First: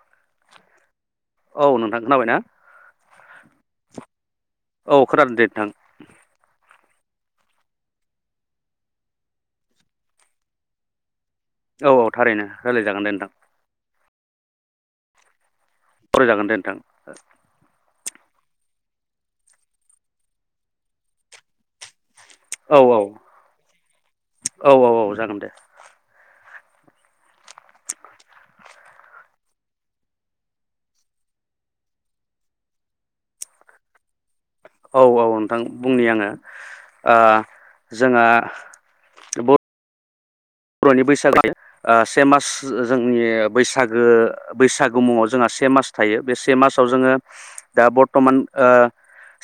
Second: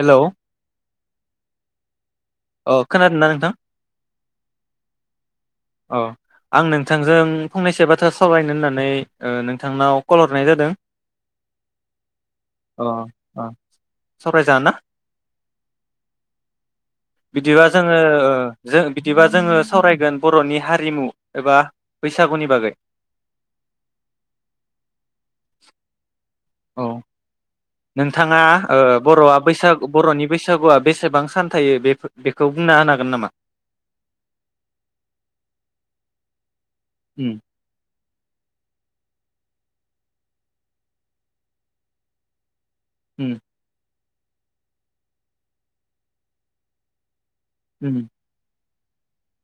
Hello. औ नोंथां। खोनाबायना अ खोनादो नों थां। औ खोनानो दे नोंथां। आं नोंथांजों फंनैसो बाथ्रा सावरायनो ओन्नानै नोंथांनाव कल हरनाय जादों। औ औ थारैनो रायलायजागोन दे नोंथां। सप्राइज जाना ना। फरायजागोन दे नोंथां। बिदिबा जों। जङो ज बिदिबा जोङो सावरायगोन बर'नि हारिमु एबा बैसागुनि बागै औ औ औ औ औ जागोन दे। औ नोंथाङा बर'आ बैसागु बर'नि बैसागुआ बेसेबां सान थायो बे बेखौ बुंना होनागोन नामा? औ औ नोंथां बुंनि आङो। ओ। उम जोंहा। बर'नि बैसागोनि से मास जोंनि उम बैसाग बैसागु मुङाव जोंहा से मास थायो बे से मासाव जोङो। दा उम बर्थमान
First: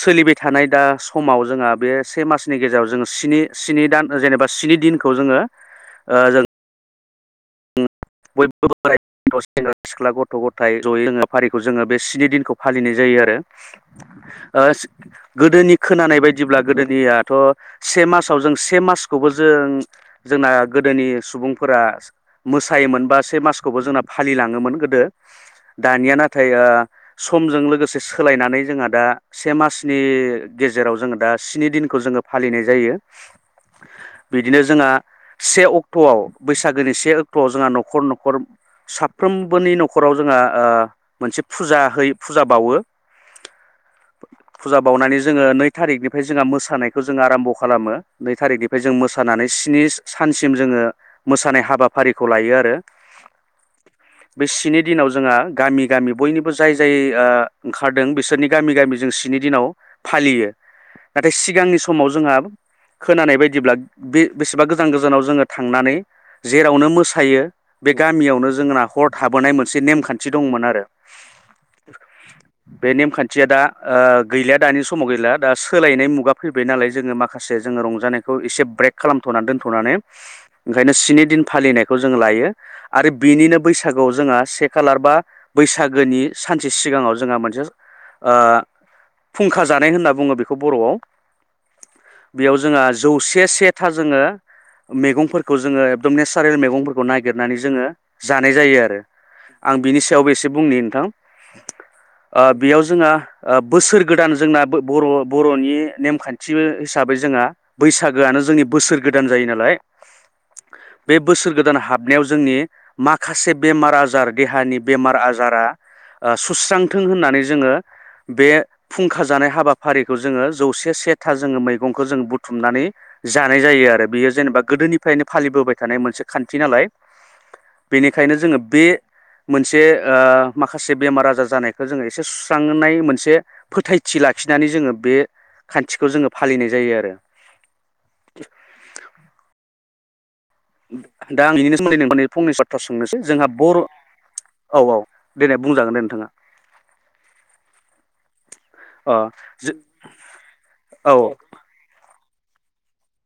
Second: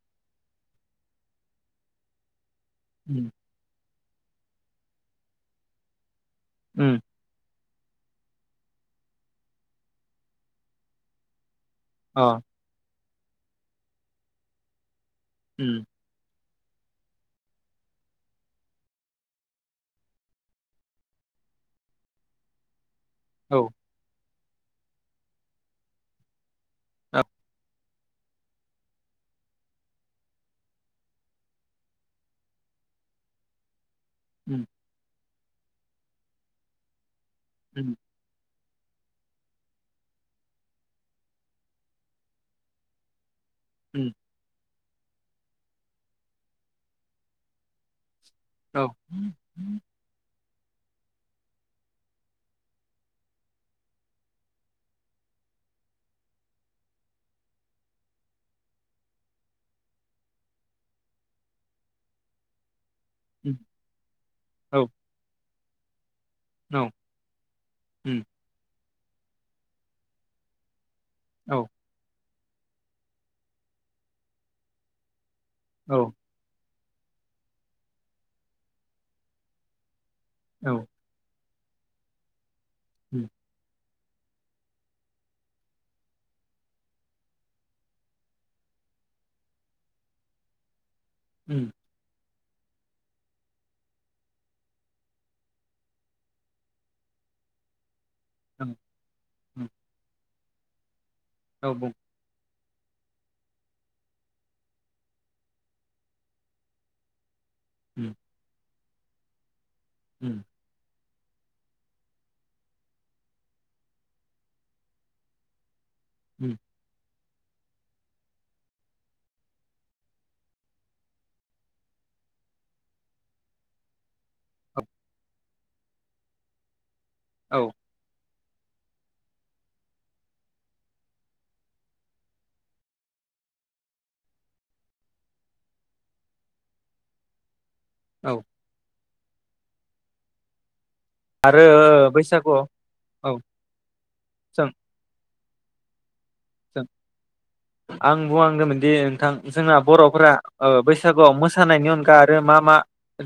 सोलिबाय थानाय दा समाव जोंहा बे से मास नि गेजेराव जोङो उम स्नि स्नि दान। जेनेबा स्नि दिनखौ जोङो। जों उओम बयबो बोर सेंग्रा सिख्ला गथ' गथाय जयै रोङा फारि खौ जोङो बे स्नि अ दिनखौ फालिनाय जायो आरो। आ गोदोनि उम खोनानाय बायदि। जदिब्ला गोदोनियाथ' से मासाव जों से मासखौबो जों जोंना गोदोनि सुबुंफोरा मो थायोमोन बा से औ मासखौ जोंना फा फालिलाङोमोन गोदो दानिया नाथाय ओ समजों लोगो से सोलायनानै जोंहा दा से मासनि गेजेराव जोङो दा स्नि दिनखौ जोङो फालिनाय जायो बेदिनो उम जोंहा से अक्ट'आव बैसागोनि से ओक ट'आव जोंहा उम न'खर न'खर साफ्रोमबोनि न'खराव जोंहा ओ मोनसे फुजाहै फुजा बावो उम फुजा बावनानै जोङो नै थारिखनिफ्राय जोंहा मोसानायखो जोङा आराम्ब खालामो नै थारिखनिफ्राय औ जों मोसानानै स्निस सानस सिम जोङो मोसानाय हाबा फारिखौ लायो आरो बे स्नि दिनाव जोंहा गामि-गामि बयनिबो जाय-जाय आ ओंखारदों बेसोरनि गामि-गामि जों स्नि दिनाव फालियो नाथाय सिगांनि समाव जोंहा खोनानाय उम बायदिब्ला बे बेसेबा औ गोजान-गोजानाव जोङो थांनानै जेरावनो औ मोसायो बे उम गामियावनो जोंना हर थाबोनाय मोनसे नेमखान्थि दंमोन आरो औ बे नेमखान्थिया दा ओ गैलिया दानि समाव गैला दा औ सोलायनाय मुगा फैबाय नालाय जोङो माखासे जोङो रंजानायखौ एसे ब्रेक खालामथ'नानै दोन्थ'नानै औ ओंखायनो स्नि दिन फालिनायखौ जों लायो। आरो उम बेनिनो बैस सागोआव जोंहा से खालार बा बैसागोनि सानसे सिगाङाव जोंहा मोनसेस ओ फुंखा जानाय होनना बुङो बेखौ बर'आव। उम बेयाव जोंहा जौसे सेथा जोङो मेगंफोरखौ जोङो एकदम नेचारेल मेगंफोरखौ नागिरनानै जोङो जानाय औ जायो आरो उम आं बिनि सायावबो एसे बुंनि नोंथां औ बुं ओ बेयाव जोंहा ओ बोसोर गोदान जोंना बो-बर'-बर'नि नेमखान्थिबो हिसाबै जोंहा उम बैसागोआनो जोंनि बोसोर गोदान जायो नालाय उम बे बोसोर गोदान हाबनायाव जोंनि माखासे बेमार आजार देहानि बेमार आजारा ओ उम सुस्रांथों होननानै जोङो बे फुंखा जानाय हाबाफारिखौ जोङो जौसे सेथा जोङो मैगंखौ जोङो बुथुमनानै जानाय जायो आरो बेयो जेनेबा औ गोदोनिफ्रायनो फालिबोबाय थानाय मोनसे खान्थि नालाय औ खायनो जोङो बे मोनसे ओ माखासे बेमार आजार जानायखौ जोङो एसे सुस्रांनाय मोनसे फोथायथि लाखिनानै जोङो बे खान्थिखौ जोङो फालिनाय जायो आरो। औ। [inaudible] दा आरो आं इनिनो सोमोन्दै माने फंनैसो बैसागुआव बाथ्रा सोंनोसै औ जोंहा बर' सों औ औ देलाय बुंजागोन दे नोंथाङा। आं बुं आं होनदोंमोनदि अ नोंथां जो जोंना बर'फोरा ओ औ बैसागुआव मोसानायनि अनगा आरो मा मा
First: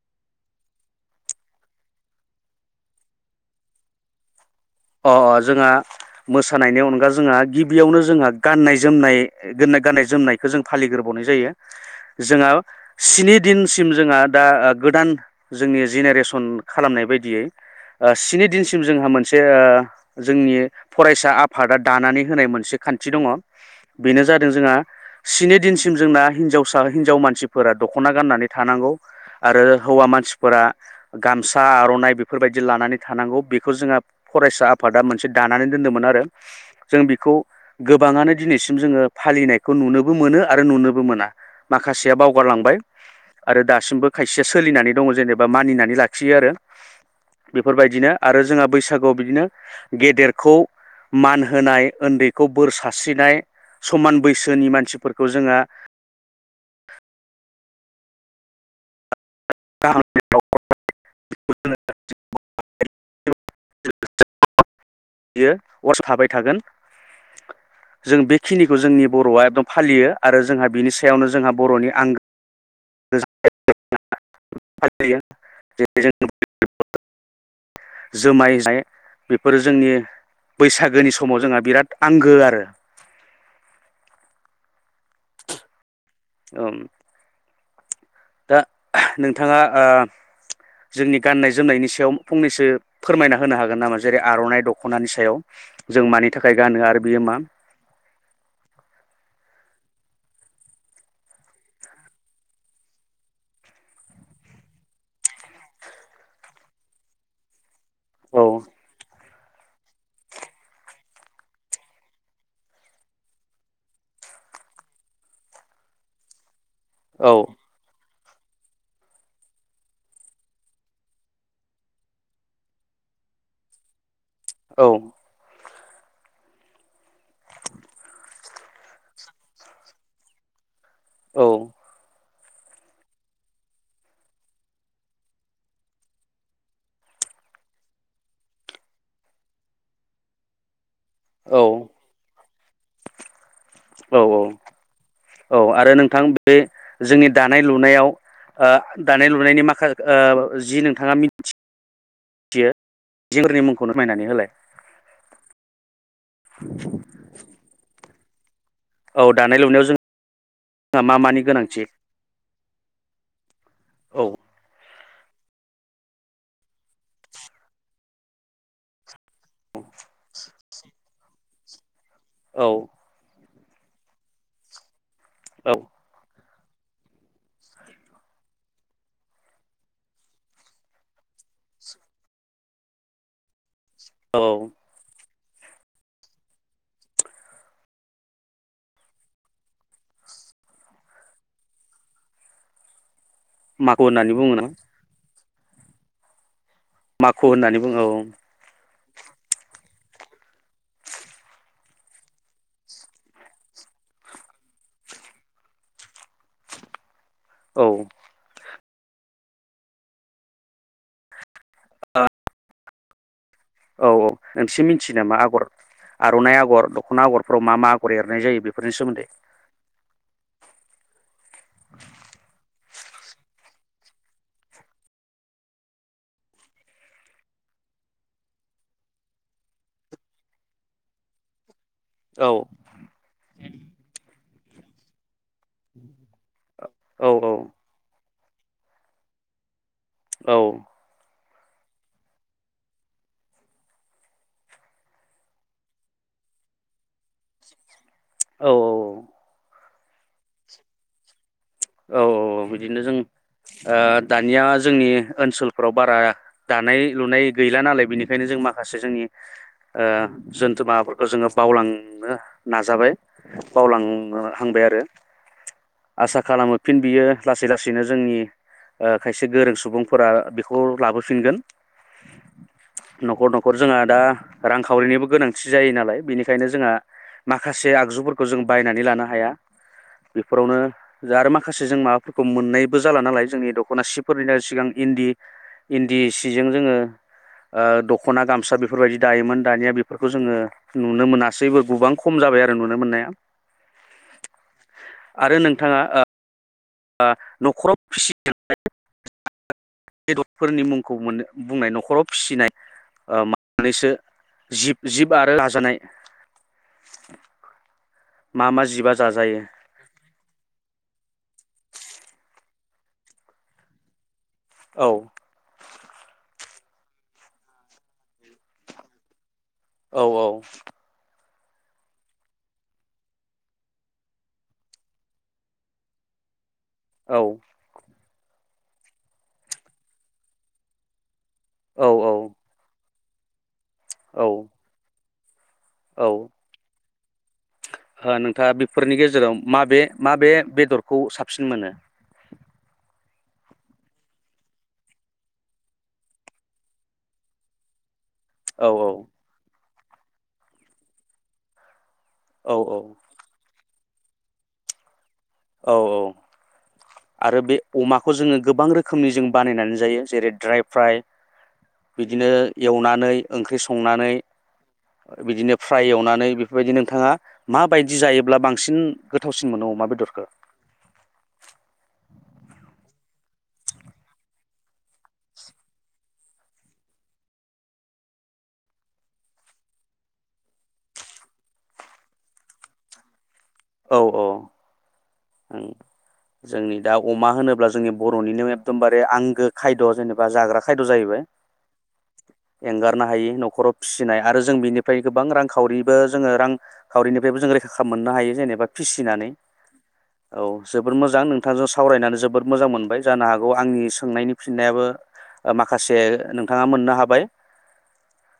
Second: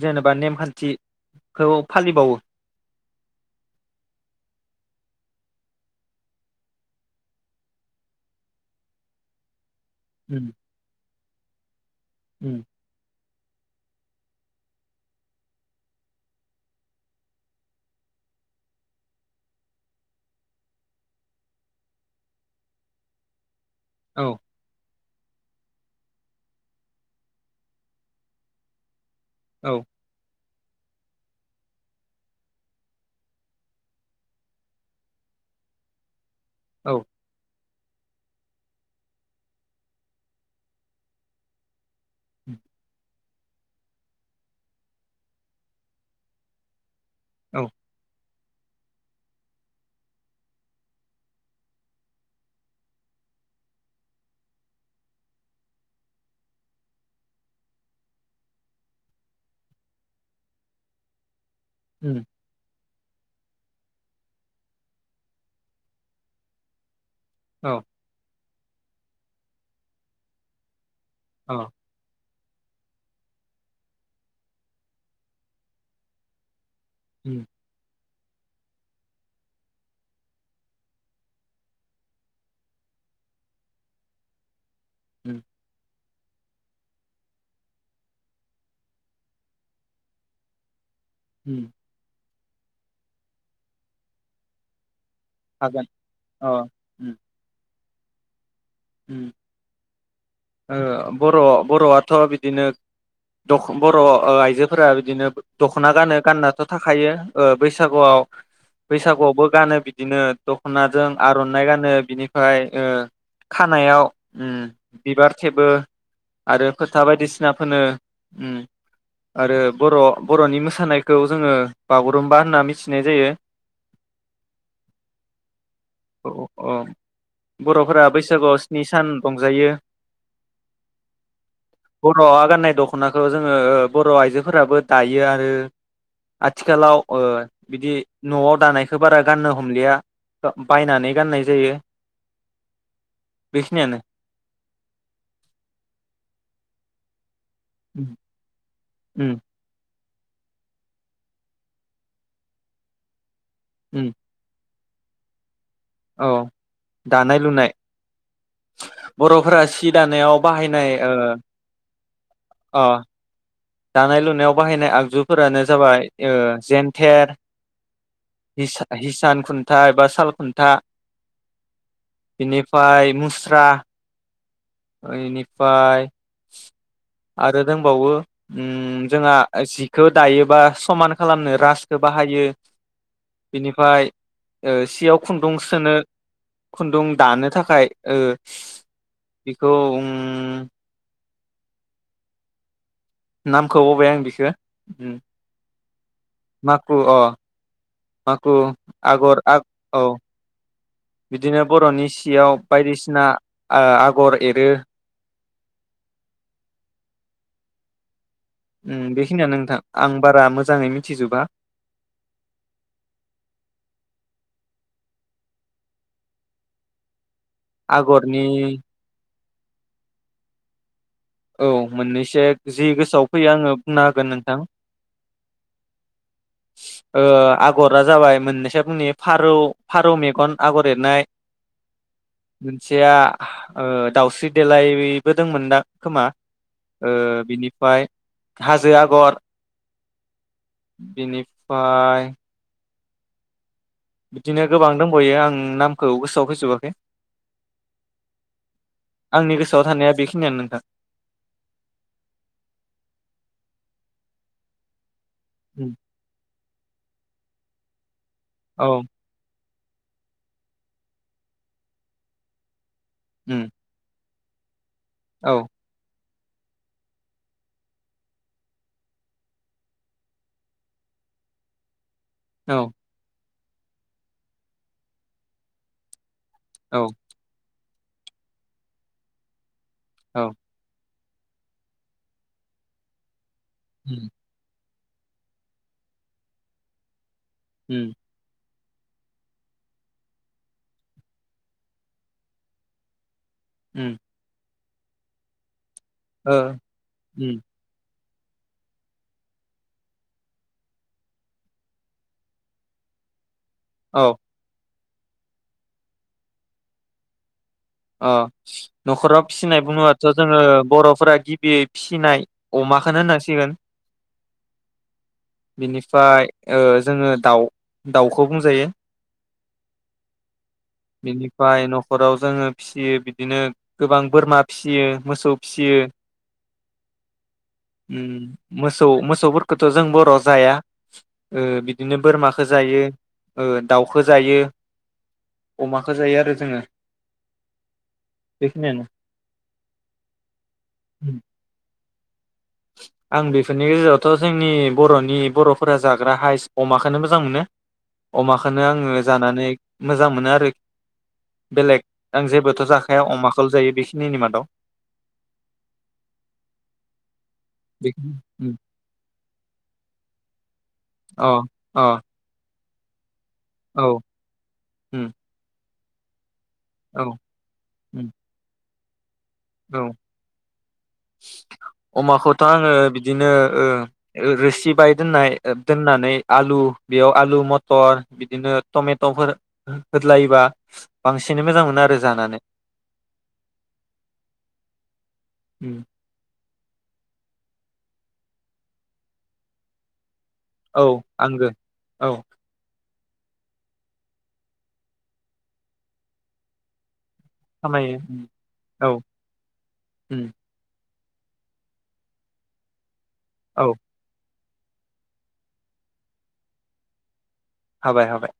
जेनेबा नेमखान्थिखौ फालिबावो? अ अ जोंहा मोसानायनि अनगा जोंहा गिबियावनो जोंहा गाननाय जोमनाय गान गाननाय जोमनायखो उम जों फालिगोरबावनाय जायो जोंहा उम स्नि दिनसिम जोंहा दा ओ गोदान जोंनि जेनेरेसन खालामनाय बायदियै स्नि दिनसिम जोंहा मोनसे जे ओ जोंनि फरायसा आफादा दानानै होनाय मोनसे खान्थि दङ। औ बेनो जादों जोंहा स्नि दिनसिम जोंना हिनजावसा हिनजाव मानसिफोरा दख'ना गाननानै थानांगौ। आरो औ हौवा मानसि फोरा गामसा आर'नाइ बेफोरबायदि लानानै थानांगौ बेखौ जोंहा फरायसा आफादा मोनसे दानानै दोनदोंमोन आरो। औ औ जों बेखौ गोबाङानो दिनैसिम जोङो फालिनायखौ नुनोबो मोनो आरो नुनोबो मोना माखासेया उम बावगारलांबाय आरो दासिमबो खायसेया सोलिनानै दङ जेनेबा मानिनानै लाखियो आरो। बेफोर बायदिनो आरो जोंहा बैसागु आव बिदिनो गेदेरखौ मान होनाय उन्दैखौ बोर सारस्रिनाय समान बैसोनि मानसिफोरखौ जोंहा [unintelligible] उम बियो [unintelligible] थाबाय थागोन। औ जों बे खिनिखौ जोंनि बर'आ एकदम फालियो आरो जोंहा बिनि सा सायावनो जोंहा अ बर'नि आंगो [unintelligible] उम जोमाय [unintelligible] बेफोरो जोंनि बैसागोनि समाव जोंहा बिराद आंगो आरो उ ओम दा नोंथाङा ओ जोंनि गाननाय उम जोमनायनि सायाव फंनैसो फोरमायना होनो हागोन नामा जेरै आर'इ दख'नानि सो सायाव हागोन जों मानि अ थाखाय गानो आरो बेयो मा उ ओ बर' बर'आथ' बिदिनो दख बर' आइजोफोरा बिदिनो दख'ना गानो गाननाथ' थाखायो ओ बैसाग औ सागु बैसागुआवबो गानो बिदिनो दख'नाजों आर'नाइ गानो बिनिफ्राय ओ खानायाव उ बिबार थेबो आरो फोथा बायदिसिना फोनो उ आरो बर' बर'नि मोसानायखौ जोङो बागुरुम्बा होनना मिथिनाय जायो औ औ औ बर'फोरा बैसागुआव स्नि सान रंजायो। औ बर'आ गाननाय दख'नाखौ जोङो बर' आइजोफोराबो दायो आरो आथिखालाव ओ बिदि न'आव दानायखौ बारा गाननो हमलिया बा बायनानै गाननाय जायो बेखिनियानो औ औ औ आरो नोंथां बे जोंनि दानाय लुनायाव ओ दानाय उम लुनायनि माखास ओ जि नोंथाङा मिथि थियो जिफोरनि मुंखौनो उम फोरमायनानै होलाय औ दानाय लुनाय औ दानाय बर'फोरा लुनायाव सि दानायाव बाहायनाय जोंहा ओ मा मानि गोनांथि अ' दानाय औ लुनायाव बाहायनाय आग जुफोरानो जाबाय ओ जेेनथेर हिसा हिस सान खुन्था एबा साल खुन्था औ बिनिफाय मुस स्रा ओ औ इनिफाय आरो दंबावो। उम जोंहा जिखौ दायोबा समान खालामनो रासो बाहायो बिनि ओमफ्राय औ ओ सियाव खुन्दुं सोनो खुन्दुं दानो थाखाय ओ बेखौ उम नामखौ माखु बावबाय आं होननानै बिखौ बुङो ना उम माखु अ माखु होननानै बुङो औ माखु आगर आ औ बिदिनो बर'नि सियाव बायदिसिना आ आगर एरो औ उम बेखिनियानो नोंथां आं बारा मोजाङै मिथिजोबा। औ औ नोंसो मिथियो नामा आगर आर'नाइ आगर दख'ना आगर फ्राव मा मा आगर आगरनि एरनाय जायो बेफोरनि सोमोन्दै? औ मोननैसो जि गोसोआव फैयो आङो बुंना होगोन नोंथां ओ आगरा जाबाय मोननैसो बुंनि फारौ फारौ मेगन आगर एरनाय औ मोनसेया ओ दाउस्रि देलायबोदोंमोन दां खोमा ओ औ बिनिफाय हाजो आगर औ फाय बिदिनो गोबां दंबावयो आं नामखौ गोसोआव फैजोबाखै। औ आंनि गोसो आव थानाया बेखिनियानो नोंथां औ औ औ बिदिनो जों दानिया जोंनि ओनसोलफोराव बारा दानाय लुनाय गैला नालाय बिनि खायनो जों माखासे औ जोंनि ओ जोनथुमा फोरखौ जोङो बावलांनो नाजाबाय उम बावलां- हांबाय आरो औ आसा खालामोफिन बियो लासै लासैनो जोंनि खायसे गोरों सुबुंफोरा बेखौ लाबोफिनगोन। औ न'खर न' खर जोंहा दा रांखावरिनिबो गोनांथि जायो नालाय बेनि- खायनो जोंहा औ माखा से आगजुफोरखौ जों बायनानै लानो हाया। औ बेफोरावनो दा आरो माखासे जों माबाफोरखौ मोननायबो जाला नालाय जोंनि उम दख'नासिफोरनिनो सिगां इन्दि इन्दि सिजों जोङो ओ उम दख'ना गामसा बेफोर बेफोरबायदि दायोमोन दानिया बेफोरखौ जोङो नुनो मोनासैबो गोबां खम जाबाय आरो नुनो मोननाया। उम आरो नों थाङा ओ उम न'खराव बेदरफोरनि मुंखौ बुंनाय न'खराव फिसिनाय ओ मानैसो औ जिब जिब आरो जाजानाय अ मा मा जिबा न'खराव जाजायो फिसिनाय बुङोबाथ' जोङो बर'फोरा गिबियै फिसिनाय अमाखौनो होननांसिगोन। औ बिनिफ्राय ओ जोङो दाउ दाउखौ बुंजायो औ औ बेनि फाय न'खराव जोङो फिसियो बिदिनो गोबां बोरमा फिसियो मोसौ फिसियो औ उम मोसौ मोसौफोरखौथ' जों बर' जाया ओ औ बिदिनो बोरमाखो जायो। ओ दाउखो औ जायो। अमाखो औ जायो आरो जोङो। ओ नोंथाङा बेखिनियानो बेफोरनि गेजेराव माबे माबे बेदरखौ साबसिन मोनो? आं बेफोरनि गेजेरावथ' जोंनि बर'नि बर'फोरा जाग्रा हाइस अमाखौनो मोजां मोनो। अमाखौनो औ आङो जानानै मोजां मोनो आरोखि बेलेग आं औ जेबोथ' जाखाया अमाखौल' जायो। बेखिनिनि मादाव औ औ आरो बे अमाखौ जोङो गोबां रोखोमनि जों बानायनानै जायो जेरै ड्राय फ्राट ओमफ्राय अ अ बिदिनो एवनानै ओंख्रि औ संनानै उम बिदिनो फ्राय एवनानै बे बेबायदि औ नोंथाङा माबायदि उम जायोब्ला बांसिन गोथावसिन मोनो औ अमा बेदरखौ अमाखौथ' आङो बिदिनो रोसि बाय दोननाय दोननानै आलु बेयाव आलु मथर बिदिनो टमेट'फोर होदलायोबा बांसिनै मोजां मोनो आरो जानानै औ औ ओं उम जोंनि दा अमा होनोब्ला जोंनि बर'निनो एकदमबारे आंगो खायद' जेनेबा बा जाग्रा खायद' औ जाहैबाय आंबो औ नो हायो न'राव फिसिनाय आरो जों बिनिफ्राय गोबां रांखावरिबो जोङो रां खावरिनिफ्रायबो जों रैखा खालाम खामायो मोननो उम हायो जेनेबा औ फिसिनानै उम औ जोबोद मोजां नोंथांजों सावरायनानै जोबोद मोजां मोनबाय जानो हागौ औ आंनि सोंनायनि फिननायाबो माखासे नोंथाङा मोननो हाबाय हाबाय हाबाय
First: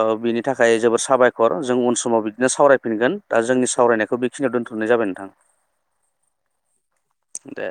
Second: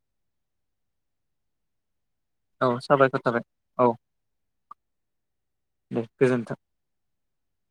औ बिनि थाखाय जोबोद साबायखर जों समाव बिदिनो औ सावरायफिनगोन साबायखर दा थाबाय जोंनि औ सावरायनायखौ बेखिनियाव दोनथ हरनाय जाबाय नोंथां दे गोजोन्थों दे